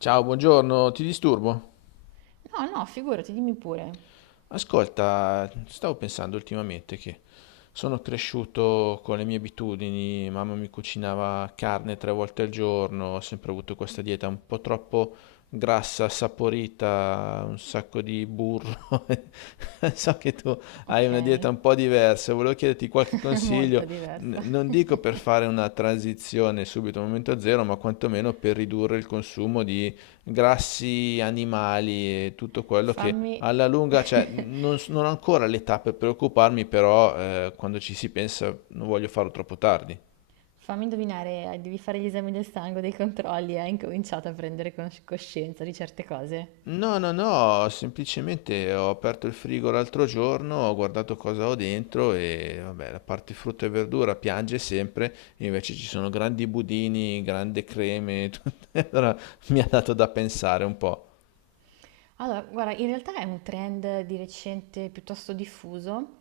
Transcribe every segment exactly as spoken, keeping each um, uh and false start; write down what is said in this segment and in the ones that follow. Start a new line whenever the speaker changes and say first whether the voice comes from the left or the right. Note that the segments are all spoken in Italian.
left: Ciao, buongiorno, ti disturbo?
right: No, no, figurati, dimmi pure.
left: Ascolta, stavo pensando ultimamente che sono cresciuto con le mie abitudini, mamma mi cucinava carne tre volte al giorno, ho sempre avuto questa dieta un po' troppo grassa, saporita, un sacco di burro. So che tu hai
right: Ok,
left: una dieta un po' diversa, volevo chiederti qualche
right: molto
left: consiglio, n-
right: diversa.
left: non dico per fare una transizione subito al momento zero, ma quantomeno per ridurre il consumo di grassi animali e tutto quello che
right: Fammi,
left: alla lunga, cioè, non, s- non ho ancora l'età per preoccuparmi, però eh, quando ci si pensa non voglio farlo troppo tardi.
right: Fammi indovinare, eh, devi fare gli esami del sangue, dei controlli, e hai incominciato a prendere cos- coscienza di certe cose.
left: No, no, no, semplicemente ho aperto il frigo l'altro giorno, ho guardato cosa ho dentro e vabbè, la parte frutta e verdura piange sempre, invece ci sono grandi budini, grandi creme, tutto. Allora mi ha dato da pensare un po'.
right: Allora, guarda, in realtà è un trend di recente piuttosto diffuso.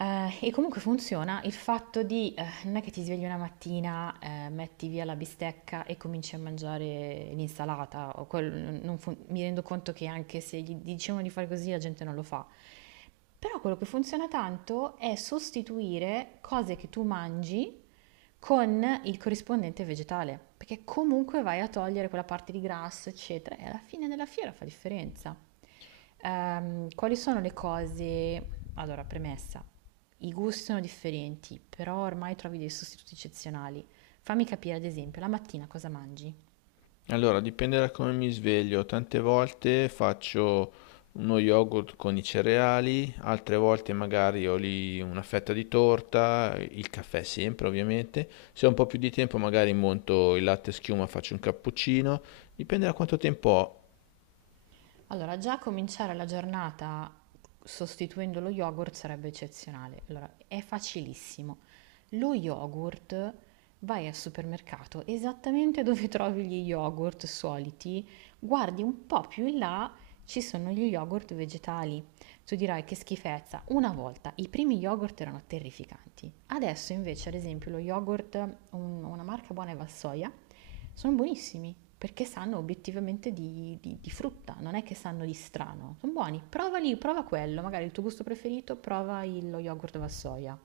right: Eh, e comunque funziona il fatto di, eh, non è che ti svegli una mattina, eh, metti via la bistecca e cominci a mangiare l'insalata, o quel- non fun- mi rendo conto che anche se gli dicevano di fare così la gente non lo fa. Però quello che funziona tanto è sostituire cose che tu mangi con il corrispondente vegetale, perché comunque vai a togliere quella parte di grasso, eccetera, e alla fine della fiera fa differenza. Ehm, quali sono le cose? Allora, premessa. I gusti sono differenti, però ormai trovi dei sostituti eccezionali. Fammi capire, ad esempio, la mattina cosa mangi?
left: Allora, dipende da come mi sveglio. Tante volte faccio uno yogurt con i cereali, altre volte magari ho lì una fetta di torta, il caffè sempre ovviamente. Se ho un po' più di tempo magari monto il latte schiuma, faccio un cappuccino. Dipende da quanto tempo ho.
right: Allora, già cominciare la giornata sostituendo lo yogurt sarebbe eccezionale. Allora, è facilissimo. Lo yogurt vai al supermercato esattamente dove trovi gli yogurt soliti, guardi un po' più in là, ci sono gli yogurt vegetali. Tu dirai che schifezza. Una volta i primi yogurt erano terrificanti. Adesso invece, ad esempio, lo yogurt, un- una marca buona è Valsoia, sono buonissimi perché sanno obiettivamente di, di- di frutta, non è che sanno di strano. Sono buoni, provali, prova quello, magari il tuo gusto preferito, prova il- lo yogurt alla soia.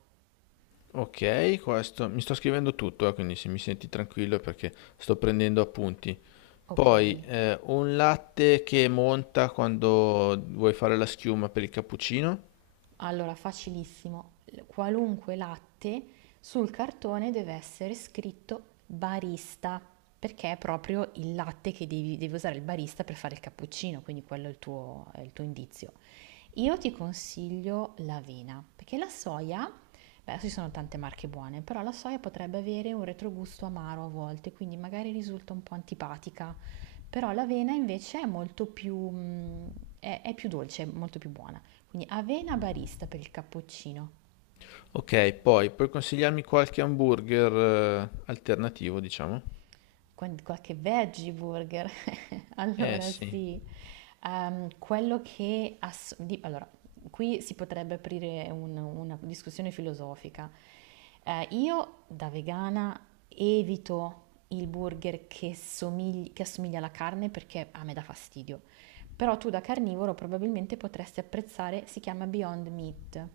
left: Ok, questo mi sto scrivendo tutto, eh, quindi se mi senti tranquillo è perché sto prendendo appunti.
right: Ok,
left: Poi eh, un latte che monta quando vuoi fare la schiuma per il cappuccino.
right: allora facilissimo, L- qualunque latte sul cartone deve essere scritto barista, perché è proprio il latte che devi, devi usare il barista per fare il cappuccino, quindi quello è il tuo è il tuo indizio. Io ti consiglio l'avena, perché la soia, beh, adesso ci sono tante marche buone, però la soia potrebbe avere un retrogusto amaro a volte, quindi magari risulta un po' antipatica, però l'avena invece è molto più, mm, è, è più dolce, è molto più buona. Quindi avena barista per il cappuccino,
left: Ok, poi puoi consigliarmi qualche hamburger eh, alternativo, diciamo?
right: con qualche veggie burger.
left: Eh
right: Allora
left: sì,
right: sì. Ehm, quello che... ass- di- allora, qui si potrebbe aprire un- una discussione filosofica. Eh, io da vegana evito il burger che somigli- che assomiglia alla carne perché a me dà fastidio. Però tu da carnivoro probabilmente potresti apprezzare, si chiama Beyond Meat.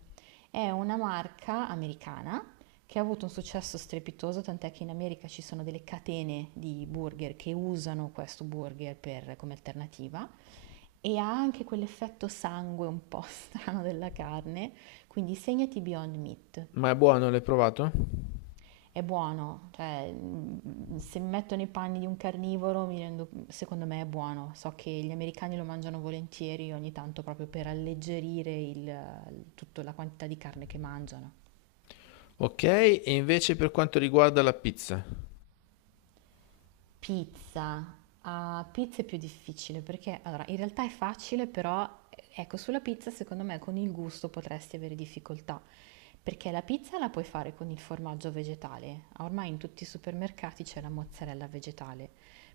right: È una marca americana che ha avuto un successo strepitoso, tant'è che in America ci sono delle catene di burger che usano questo burger per- come alternativa e ha anche quell'effetto sangue un po' strano della carne, quindi segnati Beyond Meat.
left: ma è buono, l'hai provato?
right: È buono, cioè, mm, se mi metto nei panni di un carnivoro, mi rendo- secondo me è buono. So che gli americani lo mangiano volentieri ogni tanto proprio per alleggerire il, tutta la quantità di carne che mangiano.
left: Ok, e invece per quanto riguarda la pizza,
right: Pizza. Ah, pizza è più difficile perché allora in realtà è facile, però ecco, sulla pizza secondo me con il gusto potresti avere difficoltà, perché la pizza la puoi fare con il formaggio vegetale. Ormai in tutti i supermercati c'è la mozzarella vegetale,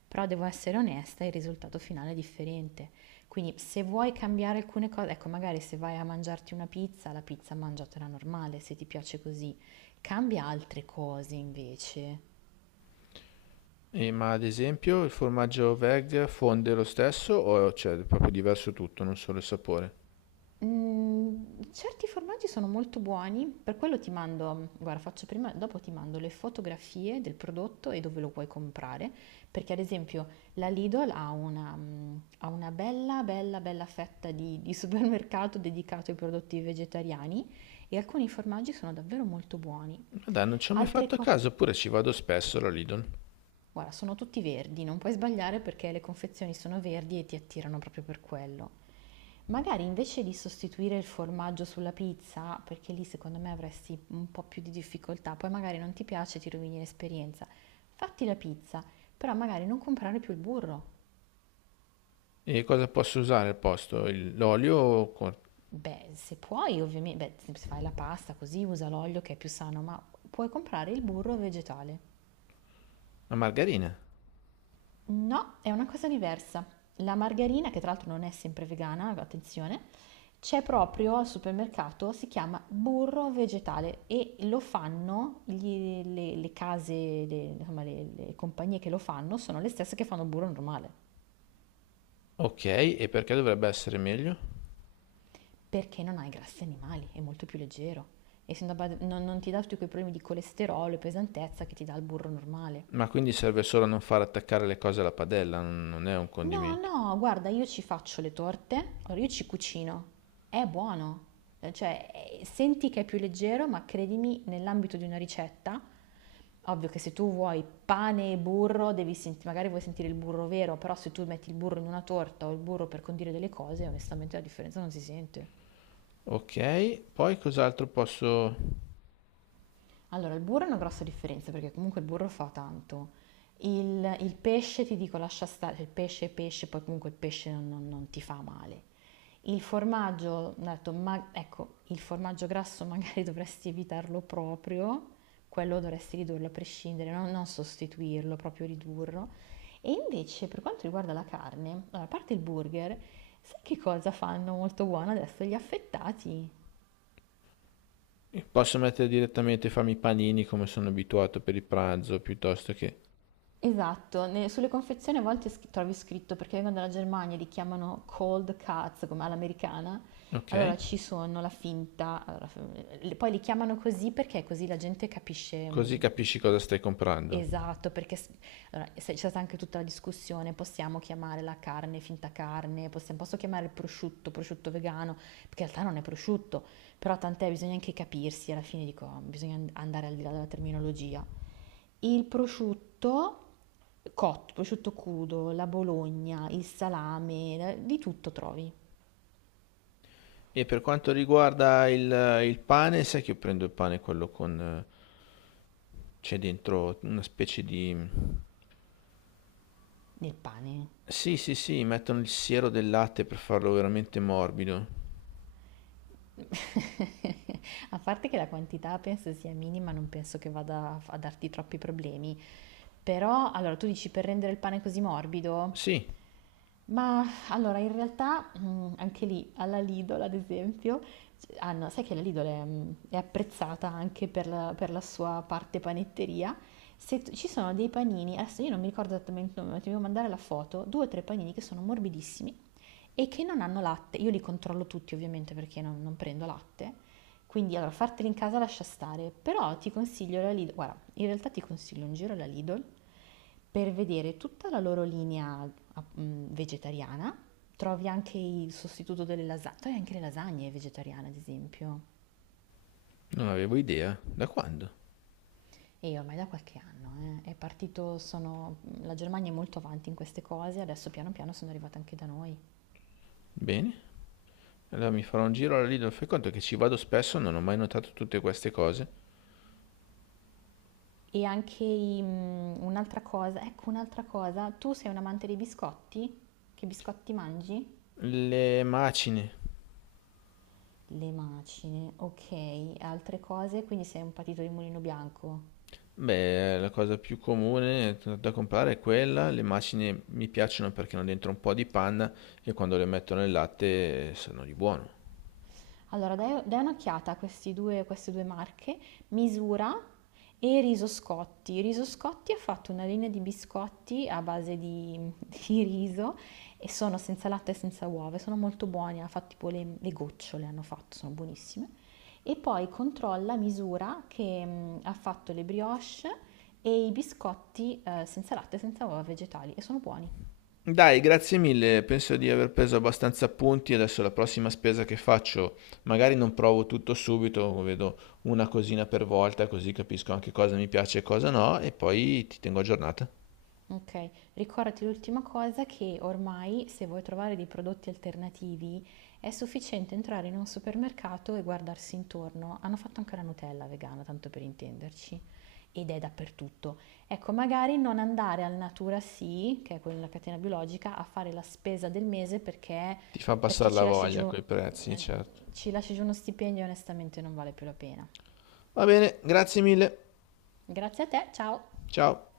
right: però devo essere onesta, il risultato finale è differente. Quindi se vuoi cambiare alcune cose, ecco, magari se vai a mangiarti una pizza, la pizza mangiatela normale, se ti piace così. Cambia altre cose invece.
left: eh, ma ad esempio il formaggio veg fonde lo stesso o c'è proprio diverso tutto, non solo il sapore?
right: Mm, certi formaggi sono molto buoni, per quello ti mando, guarda, faccio prima, dopo ti mando le fotografie del prodotto e dove lo puoi comprare, perché ad esempio la Lidl ha una, mm, ha una bella, bella, bella fetta di, di supermercato dedicato ai prodotti vegetariani e alcuni formaggi sono davvero molto buoni.
left: Ma dai, non ci ho mai
right: Altre
left: fatto
right: cose...
left: caso, oppure ci vado spesso alla Lidl.
right: Guarda, sono tutti verdi, non puoi sbagliare perché le confezioni sono verdi e ti attirano proprio per quello. Magari invece di sostituire il formaggio sulla pizza, perché lì secondo me avresti un po' più di difficoltà, poi magari non ti piace, ti rovini l'esperienza. Fatti la pizza, però magari non comprare più il burro.
left: E cosa posso usare al posto? Il- L'olio o con-
right: Beh, se puoi, ovviamente, beh, se fai la pasta così usa l'olio che è più sano, ma puoi comprare il burro vegetale.
left: la margarina?
right: No, è una cosa diversa. La margarina, che tra l'altro non è sempre vegana, attenzione, c'è proprio al supermercato, si chiama burro vegetale e lo fanno gli- le, le case, le, insomma, le- le compagnie che lo fanno sono le stesse che fanno burro normale,
left: Ok, e perché dovrebbe essere meglio?
right: perché non ha i grassi animali, è molto più leggero. E se non, non ti dà tutti quei problemi di colesterolo e pesantezza che ti dà il burro normale.
left: Ma quindi serve solo a non far attaccare le cose alla padella, non non è un
right: No,
left: condimento.
right: no, guarda, io ci faccio le torte, allora io ci cucino. È buono. Eh, Cioè, eh, senti che è più leggero, ma credimi, nell'ambito di una ricetta, ovvio che se tu vuoi pane e burro, devi senti- magari vuoi sentire il burro vero, però se tu metti il burro in una torta o il burro per condire delle cose, onestamente la differenza non si sente.
left: Ok, poi cos'altro posso...
right: Allora, il burro è una grossa differenza perché comunque il burro fa tanto. Il, il pesce ti dico lascia stare, cioè, il pesce è pesce, poi comunque il pesce non, non- non ti fa male. Il formaggio, ho detto, ma, ecco, il formaggio grasso magari dovresti evitarlo proprio, quello dovresti ridurlo a prescindere, no? Non sostituirlo, proprio ridurlo. E invece per quanto riguarda la carne, allora, a parte il burger, sai che cosa fanno molto buono adesso? Gli affettati.
left: Posso mettere direttamente, farmi i panini come sono abituato per il pranzo, piuttosto che...
right: Esatto, ne- sulle confezioni a volte sc- trovi scritto perché vengono dalla Germania, li chiamano cold cuts come all'americana.
left: Ok,
right: Allora ci sono la finta, allora, f- le- poi li chiamano così perché così la gente capisce
left: così
right: mh.
left: capisci cosa stai comprando.
right: Esatto, perché s- allora, se- c'è stata anche tutta la discussione, possiamo chiamare la carne finta carne, possiamo, posso chiamare il prosciutto, prosciutto vegano, perché in realtà non è prosciutto, però tant'è, bisogna anche capirsi, alla fine dico, bisogna and- andare al di là della terminologia. Il prosciutto cotto, prosciutto crudo, la bologna, il salame, la- di tutto trovi
left: E per quanto riguarda il, il pane, sai che io prendo il pane quello con... eh, c'è dentro una specie di...
right: nel pane.
left: Sì, sì, sì, mettono il siero del latte per farlo veramente morbido.
right: A parte che la quantità penso sia minima, non penso che vada a a darti troppi problemi. Però, allora, tu dici per rendere il pane così morbido?
left: Sì,
right: Ma allora, in realtà, mm, anche lì, alla Lidl, ad esempio, c- hanno, sai che la Lidl è, mm, è apprezzata anche per la, per la sua parte panetteria. Se tu- ci sono dei panini, adesso io non mi ricordo esattamente il nome, ma ti devo mandare la foto, due o tre panini che sono morbidissimi e che non hanno latte. Io li controllo tutti ovviamente perché non, non prendo latte, quindi allora farteli in casa lascia stare, però ti consiglio la Lidl, guarda, in realtà ti consiglio un giro alla Lidl per vedere tutta la loro linea ah, mh, vegetariana, trovi anche il sostituto delle lasagne, trovi anche le lasagne vegetariane ad esempio.
left: non avevo idea. Da quando?
right: E ormai da qualche anno eh, è partito, sono, la Germania è molto avanti in queste cose, adesso piano piano sono arrivate anche da noi.
left: Bene. Allora mi farò un giro alla Lidl, fai conto che ci vado spesso, non ho mai notato tutte queste cose.
right: E anche i, mhmm, un'altra cosa ecco un'altra cosa, tu sei un amante dei biscotti? Che biscotti mangi?
left: Le macine,
right: Le macine, okay, altre cose, quindi sei un patito di Mulino Bianco?
left: beh, la cosa più comune da comprare è quella. Le macine mi piacciono perché hanno dentro un po' di panna e quando le metto nel latte eh, sono di buono.
right: Allora, dai, dai un'occhiata a questi due, queste due marche, Misura e Riso Scotti. Riso Scotti ha fatto una linea di biscotti a base di, di riso e sono senza latte e senza uova, e sono molto buoni, ha fatto tipo le, le gocciole, hanno fatto, sono buonissime. E poi controlla Misura che mm, ha fatto le brioche e i biscotti eh, senza latte e senza uova vegetali e sono buoni.
left: Dai, grazie mille, penso di aver preso abbastanza punti. Adesso la prossima spesa che faccio, magari non provo tutto subito, vedo una cosina per volta, così capisco anche cosa mi piace e cosa no, e poi ti tengo aggiornata.
right: Okay. Ricordati l'ultima cosa che ormai, se vuoi trovare dei prodotti alternativi, è sufficiente entrare in un supermercato e guardarsi intorno. Hanno fatto anche la Nutella vegana, tanto per intenderci, ed è dappertutto. Ecco, magari non andare al Natura Sì, che è quella della catena biologica, a fare la spesa del mese perché,
left: Ti fa
right: perché
left: passare la
right: ci lasci
left: voglia
right: giù,
left: coi prezzi,
right: eh,
left: certo.
right: ci lasci giù uno stipendio e onestamente non vale più la pena.
left: Va bene, grazie mille.
right: Grazie a te, ciao!
left: Ciao.